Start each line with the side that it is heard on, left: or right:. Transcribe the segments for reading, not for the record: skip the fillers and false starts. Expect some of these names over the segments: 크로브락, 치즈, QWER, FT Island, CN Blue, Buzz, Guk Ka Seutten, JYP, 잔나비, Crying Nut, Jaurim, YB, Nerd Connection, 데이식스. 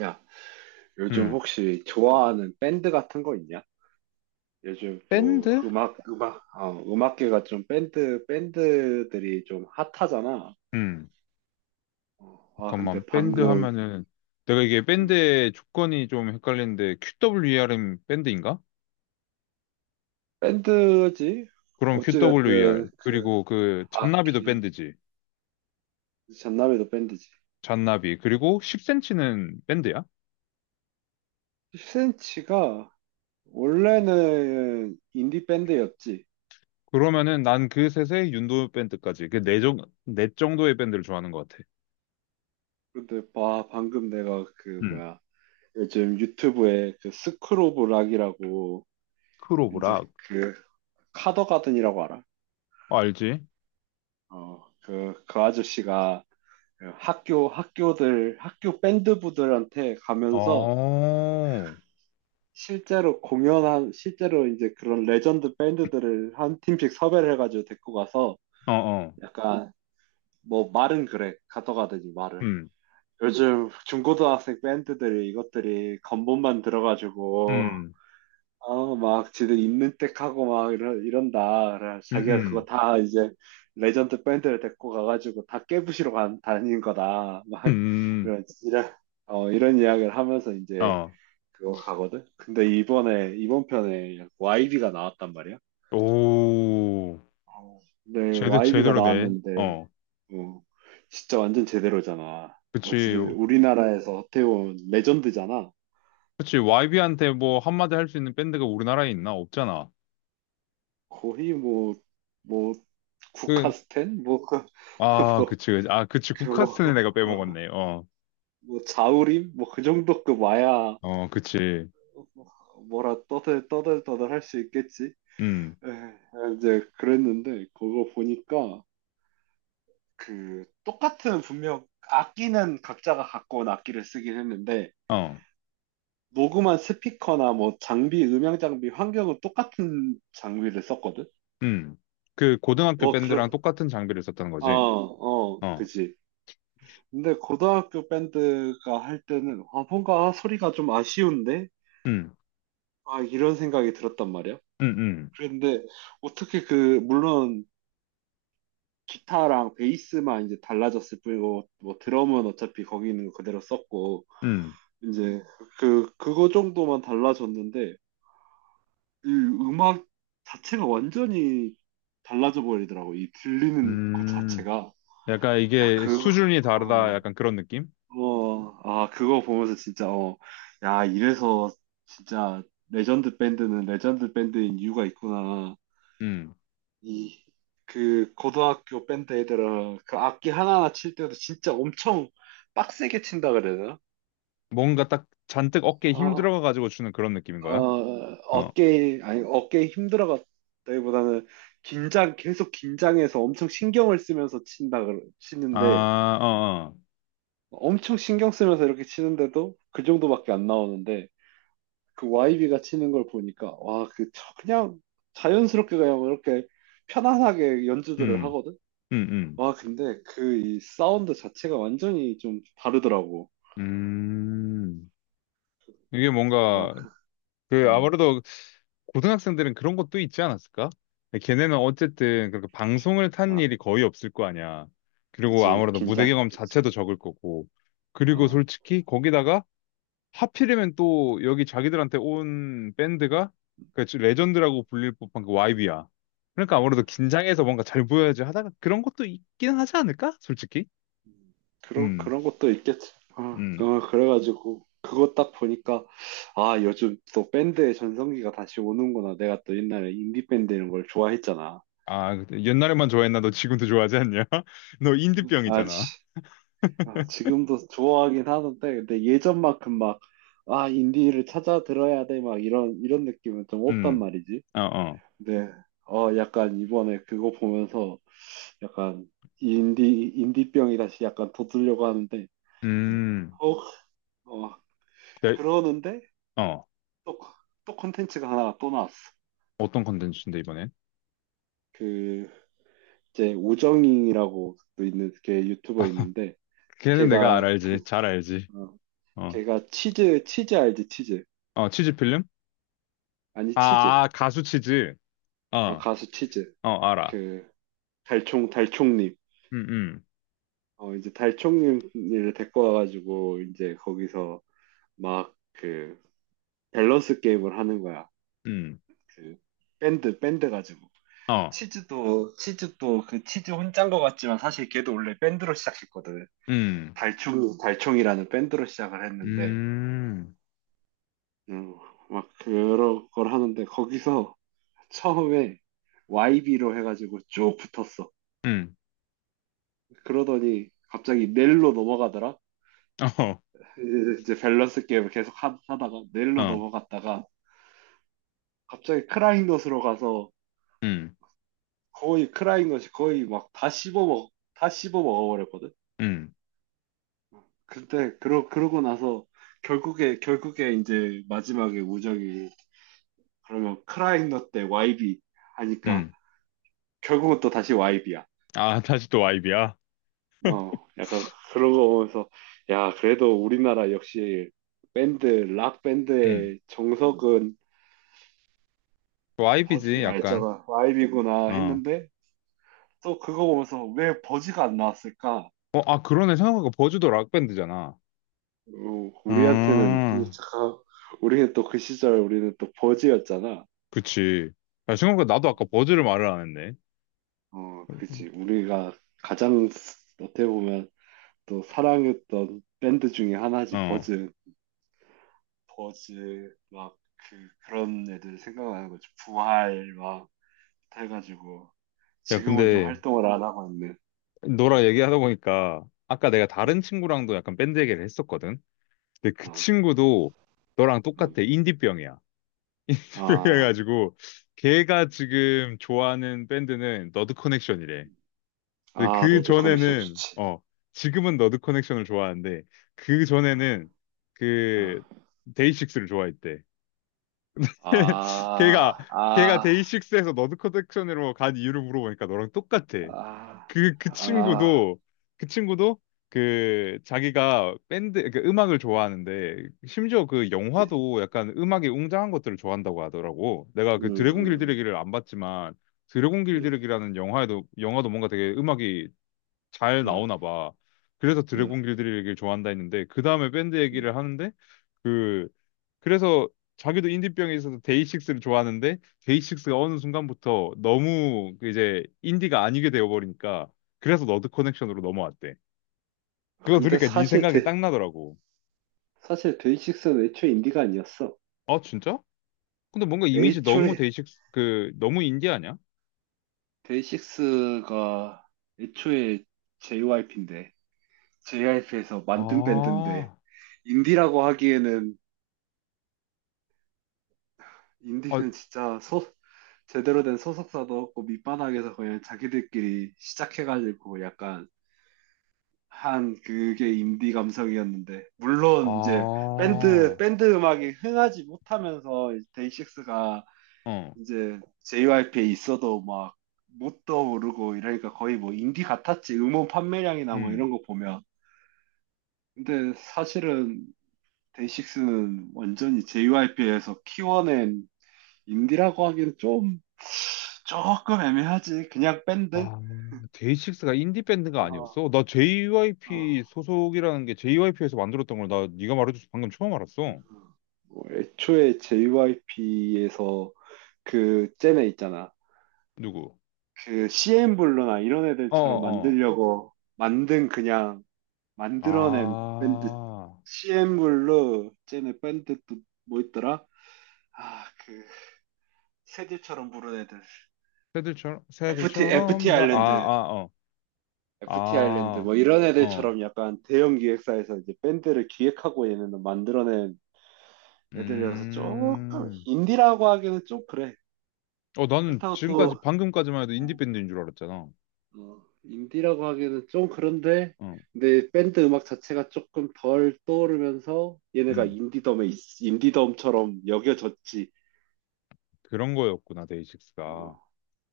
right: 야, 요즘
left: 음,
right: 혹시 좋아하는 밴드 같은 거 있냐? 요즘 또
left: 밴드?
right: 음악계가 좀 밴드들이 좀 핫하잖아.
left: 음. 잠깐만,
right: 근데
left: 밴드 하면은, 내가 이게
right: 음,
left: 밴드의 조건이 좀 헷갈리는데, QWER은 밴드인가?
right: 밴드지?
left: 그럼 QWER.
right: 어찌됐든, 그,
left: 그리고 그, 잔나비도
right: 악기,
left: 밴드지.
right: 잔나비도 밴드지.
left: 잔나비. 그리고 10cm는 밴드야?
right: 10cm가 원래는 인디 밴드였지.
left: 그러면은 난 그 셋의 윤도 밴드까지, 네 정도의 밴드를 좋아하는 것 같아.
right: 근데 봐, 방금 내가 그,
left: 음.
right: 뭐야, 요즘 유튜브에 그 스크로브 락이라고, 이제
left: 크로브락.
right: 그, 카더가든이라고 알아?
left: 어, 알지?
right: 어, 그 아저씨가 그 학교 밴드부들한테
left: 어,
right: 가면서
left: 어,
right: 실제로 이제 그런 레전드 밴드들을 한 팀씩 섭외를 해가지고 데리고 가서
left: 어.
right: 약간 뭐 말은 그래, 가져가든지 말을.
left: 음,
right: 요즘 중고등학생 밴드들이 이것들이 건본만 들어가지고
left: 음,
right: 아, 막 지들 있는 때 하고 막 이런다. 그래, 자기가 그거
left: 음,
right: 다 이제 레전드 밴드를 데리고 가가지고 다 다닌 거다.
left: 음,
right: 막
left: 음,
right: 이런, 이런, 이런 이야기를 하면서 이제
left: 어.
right: 그거 가거든. 근데 이번 편에 YB가 나왔단 말이야.
left: 오.
right: 어, 근데 YB가
left: 제대로 돼.
right: 나왔는데,
left: 어.
right: 어, 진짜 완전 제대로잖아.
left: 그치.
right: 어찌됐든 우리나라에서 어떻게 보면 레전드잖아.
left: 그치. YB한테 뭐 한마디 할 수 있는 밴드가 우리나라에 있나? 없잖아.
right: 거의 뭐,
left: 그,
right: 국카스텐? 뭐, 그,
left: 아, 그치. 그치. 아, 그치. 국카스는
right: 뭐,
left: 내가 빼먹었네. 어.
right: 뭐 자우림? 뭐 그 정도급 와야
left: 어, 그치.
right: 뭐라 떠들 할 수 있겠지?
left: 음.
right: 에, 이제 그랬는데 그거 보니까 그 똑같은 분명 악기는 각자가 갖고 온 악기를 쓰긴 했는데
left: 어.
right: 녹음한 스피커나 뭐 장비, 음향 장비, 환경은 똑같은 장비를 썼거든?
left: 음. 그 고등학교
right: 어,
left: 밴드랑
right: 그럼.
left: 똑같은 장비를 썼다는 거지. 어.
right: 그지. 근데 고등학교 밴드가 할 때는 아, 뭔가 소리가 좀 아쉬운데?
left: 음.
right: 아, 이런 생각이 들었단 말이야.
left: 음. 음.
right: 그런데 어떻게 그 물론 기타랑 베이스만 이제 달라졌을 뿐이고 뭐 드럼은 어차피 거기 있는 거 그대로 썼고
left: 음.
right: 이제 그 그거 정도만 달라졌는데 이 음악 자체가 완전히 달라져 버리더라고. 이 들리는 것
left: 음.
right: 자체가,
left: 약간
right: 야
left: 이게
right: 그거
left: 수준이 다르다. 약간 그런 느낌?
right: 그거 보면서 진짜 어, 야 이래서 진짜 레전드 밴드는 레전드 밴드인 이유가 있구나.
left: 음.
right: 이 그 고등학교 밴드 애들은 그 악기 하나하나 칠 때도 진짜 엄청 빡세게 친다 그래야 되나?
left: 뭔가 딱 잔뜩 어깨에 힘
right: 어,
left: 들어가가지고 주는 그런 느낌인 거야? 어.
right: 어깨 아니 어깨에 힘들어갔다기보다는 긴장 계속 긴장해서 엄청 신경을 쓰면서
left: 아,
right: 치는데,
left: 어, 어.
right: 엄청 신경 쓰면서 이렇게 치는데도 그 정도밖에 안 나오는데, 그 YB가 치는 걸 보니까 와 그냥 자연스럽게 그냥 이렇게 편안하게 연주들을
left: 음.
right: 하거든.
left: 음. 음.
right: 와, 근데 그 이 사운드 자체가 완전히 좀 다르더라고.
left: 음, 이게
right: 어,
left: 뭔가,
right: 그-
left: 그,
right: 음,
left: 아무래도 고등학생들은 그런 것도 있지 않았을까? 걔네는 어쨌든 그렇게 방송을 탄
right: 아,
left: 일이 거의 없을 거 아니야. 그리고
right: 그치.
left: 아무래도 무대 경험
right: 긴장했겠지.
left: 자체도 적을 거고. 그리고
right: 어,
left: 솔직히 거기다가 하필이면 또 여기 자기들한테 온 밴드가 그 레전드라고 불릴 법한 그 YB야. 그러니까 아무래도 긴장해서 뭔가 잘 보여야지 하다가 그런 것도 있긴 하지 않을까? 솔직히.
right: 음,
left: 음,
right: 그런 것도 있겠지. 어,
left: 음.
right: 어, 그래가지고 그거 딱 보니까 아, 요즘 또 밴드의 전성기가 다시 오는구나. 내가 또 옛날에 인디밴드 이런 걸 좋아했잖아.
left: 아, 그때 옛날에만 좋아했나? 너 지금도 좋아하지 않냐? 너
right: 음.
left: 인디병이잖아.
right: 아, 지금도 좋아하긴 하는데, 근데 예전만큼 막, 아, 인디를 찾아 들어야 돼. 막 이런 느낌은 좀 없단
left: 음,
right: 말이지.
left: 어, 어.
right: 네. 어, 약간 이번에 그거 보면서 약간 인디병이 다시 약간 돋으려고 하는데, 이제,
left: 음,
right: 어, 어,
left: 네,
right: 그러는데
left: 어.
right: 또, 또 콘텐츠가 하나 또 나왔어.
left: 어떤 컨텐츠인데, 이번엔?
right: 그, 이제 우정잉이라고 또 있는, 걔 유튜버 있는데,
left: 걔는 내가 알
right: 걔가 그,
left: 알지. 잘 알지.
right: 어,
left: 어,
right: 걔가 치즈 알지, 치즈.
left: 어, 치즈 필름?
right: 아니,
left: 아,
right: 치즈.
left: 아, 가수 치즈.
right: 아,
left: 어,
right: 가수 치즈.
left: 어, 알아.
right: 그, 달총님.
left: 음, 음,
right: 어, 이제 달총님을 데리고 와가지고, 이제 거기서 막, 그 밸런스 게임을 하는 거야.
left: 음,
right: 그 밴드 가지고,
left: 어,
right: 치즈도 그 치즈 혼자인 것 같지만 사실 걔도 원래 밴드로 시작했거든.
left: 음,
right: 달총이라는 밴드로 시작을 했는데,
left: 음,
right: 음, 막 여러 걸 하는데 거기서 처음에 YB로 해가지고 쭉 붙었어.
left: 음,
right: 그러더니 갑자기 넬로 넘어가더라. 이제 밸런스 게임을 계속 다가
left: 어,
right: 넬로
left: 어,
right: 넘어갔다가 갑자기 크라잉넛으로 가서
left: 음,
right: 거의 크라잉넛이 거의 막 다 씹어 먹어버렸거든.
left: 음,
right: 근데 그러고 나서 결국에 이제 마지막에 우정이 그러면 크라잉넛 대 YB 하니까,
left: 음.
right: 결국은 또 다시 YB야.
left: 아, 다시 또이비야.
right: 어, 약간 그런 거 보면서, 야 그래도 우리나라 역시 밴드 락
left: 음.
right: 밴드의 정석은
left: 이비지
right: 버즈, 아
left: 약간.
right: 있잖아 YB구나
left: 어.
right: 했는데, 또 그거 보면서 왜 버즈가 안 나왔을까?
left: 어, 아, 그러네. 생각해보니까 버즈도 락밴드잖아.
right: 어, 우리한테는
left: 아,
right: 잠깐, 우리는 또 그 시절 우리는 또 버즈였잖아.
left: 그치. 야, 생각보다 나도 아까 버즈를 말을 안 했네.
right: 어, 그치. 우리가 어떻게 보면 또 사랑했던 밴드 중에 하나지.
left: 어.
right: 버즈. 버즈 막 그 그런 애들 생각나는 거지. 부활 막 해가지고
left: 야,
right: 지금은 좀
left: 근데
right: 활동을 안 하고 있네.
left: 너랑
right: 음,
left: 얘기하다 보니까 아까 내가
right: 음,
left: 다른 친구랑도 약간 밴드 얘기를 했었거든. 근데 그
right: 아,
left: 친구도 너랑 똑같아.
right: 음.
left: 인디병이야.
right: 아,
left: 그래가지고 걔가 지금 좋아하는 밴드는 너드 커넥션이래. 근데
right: 아,
left: 그
right: 너드 커넥션
left: 전에는
right: 좋지.
left: 어 지금은 너드 커넥션을 좋아하는데 그
right: 아,
left: 전에는 그 데이식스를 좋아했대. 걔가
right: 아,
left: 걔가
right: 아,
left: 데이식스에서 너드 커넥션으로 간 이유를 물어보니까 너랑 똑같아.
right: 아,
left: 그 그
right: 아, 아.
left: 친구도 그 친구도 그 자기가 밴드 그 음악을 좋아하는데 심지어 그
right: 그치?
left: 영화도 약간 음악이 웅장한 것들을 좋아한다고 하더라고. 내가
right: 음,
left: 그 드래곤
right: 음,
left: 길들이기를 안 봤지만 드래곤
right: 음,
left: 길들이기라는 영화에도 영화도 뭔가 되게 음악이 잘
right: 음,
left: 나오나 봐. 그래서
right: 음, 음.
left: 드래곤 길들이기를 좋아한다 했는데 그 다음에 밴드
right: 음.
left: 얘기를 하는데 그 그래서 자기도 인디병에 있어서 데이식스를 좋아하는데 데이식스가 어느 순간부터 너무 그 이제 인디가 아니게 되어버리니까 그래서 너드 커넥션으로 넘어왔대.
right: 아,
left: 그거
right: 근데
left: 들으니까 네 생각이 딱 나더라고.
right: 사실 데이식스는 애초에 인디가 아니었어.
left: 아 진짜? 근데 뭔가 이미지 너무
right: 애초에
left: 데이식스 그 너무 인디 아니야?
right: 데이식스가 애초에 JYP인데, JYP에서 만든 밴드인데,
left: 아,
right: 인디라고 하기에는,
left: 아,
right: 인디는 진짜 소 제대로 된 소속사도 없고 밑바닥에서 그냥 자기들끼리 시작해가지고 약간 한 그게 인디 감성이었는데,
left: 아,
right: 물론 이제
left: 어,
right: 밴드 음악이 흥하지 못하면서 데이식스가 이제 JYP에 있어도 막 못도 모르고 이러니까 거의 뭐 인디 같았지. 음원 판매량이나 뭐
left: 음.
right: 이런 거 보면. 근데 사실은 데이식스는 완전히 JYP에서 키워낸, 인디라고 하기엔 좀 조금 애매하지. 그냥 밴드.
left: 아, 데이식스가 인디 밴드가
right: 어,
left: 아니었어? 나 JYP
right: 어.
left: 소속이라는 게 JYP에서 만들었던 걸 나 네가 말해줘서 방금 처음 알았어.
right: 뭐 애초에 JYP에서 그 잼에 있잖아.
left: 누구?
right: 그 CN블루나 이런
left: 어,
right: 애들처럼
left: 어.
right: 만들려고 만든, 그냥 만들어낸 밴드.
left: 아,
right: CN블루, 잼의 밴드 또 뭐 있더라? 아, 그 새들처럼 부른 애들. FT
left: 새들처럼, 나, 아,
right: 아일랜드.
left: 아, 어,
right: FT 아일랜드
left: 아,
right: 뭐 이런
left: 어,
right: 애들처럼 약간 대형 기획사에서 이제 밴드를 기획하고 얘네는 만들어낸 애들이라서 조금
left: 음,
right: 인디라고 하기는 좀 그래.
left: 어, 나는
right: 그렇다고 어,
left: 지금까지,
right: 또
left: 방금까지만 해도
right: 어.
left: 인디밴드인 줄 알았잖아.
right: 어, 인디라고 하기에는 좀 그런데,
left: 어,
right: 근데 밴드 음악 자체가 조금 덜 떠오르면서 얘네가
left: 음,
right: 인디덤처럼 여겨졌지.
left: 그런 거였구나, 데이식스가.
right: 어,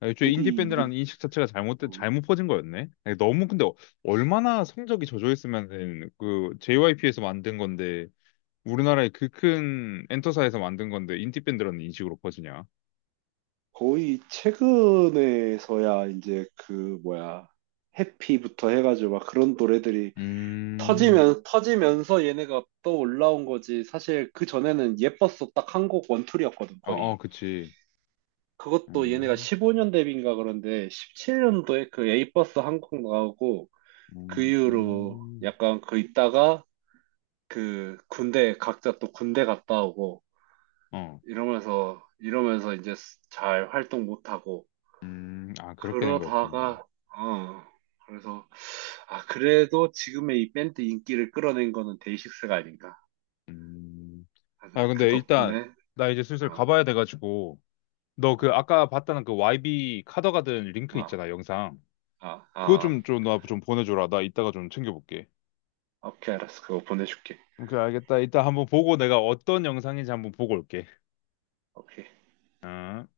left: 아, 애초에
right: 어디 인디,
left: 인디밴드라는 인식 자체가 잘못된,
right: 어,
left: 잘못 퍼진 거였네? 아니, 너무, 근데, 어- 얼마나 성적이 저조했으면, 그, JYP에서 만든 건데, 우리나라의 그 큰 엔터사에서 만든 건데, 인디밴드라는 인식으로 퍼지냐?
right: 거의 최근에서야 이제 그 뭐야, 해피부터 해가지고 막 그런 노래들이
left: 음,
right: 터지면서 얘네가 또 올라온 거지. 사실 그 전에는 예뻤어 딱 한 곡 원툴이었거든
left: 어, 어,
right: 거의.
left: 그치.
right: 그것도 얘네가
left: 음,
right: 15년 데뷔인가, 그런데 17년도에 그 A버스 한국 나오고, 그 이후로
left: 음,
right: 약간 그 있다가 그 군대 각자 또 군대 갔다 오고
left: 어,
right: 이러면서 이제 스- 잘 활동 못 하고,
left: 아, 그렇게 된 거였구나.
right: 그러다가 어 그래서 아 그래도 지금의 이 밴드 인기를 끌어낸 거는 데이식스가 아닌가
left: 음,
right: 하는,
left: 아, 근데
right: 그
left: 일단,
right: 덕분에.
left: 나 이제 슬슬
right: 어.
left: 가봐야 돼가지고, 너 그
right: 어.
left: 아까 봤다는 그 YB 카더가든 링크
right: 아,
left: 있잖아, 영상.
right: 아, 아,
left: 그거
right: 아.
left: 좀, 좀, 나 좀 보내줘라. 나 이따가 좀 챙겨볼게.
right: 오케이, 알았어. 그거 보내줄게.
left: 오케이, 알겠다. 이따 한번 보고 내가 어떤 영상인지 한번 보고 올게.
right: 오케이.
left: 어.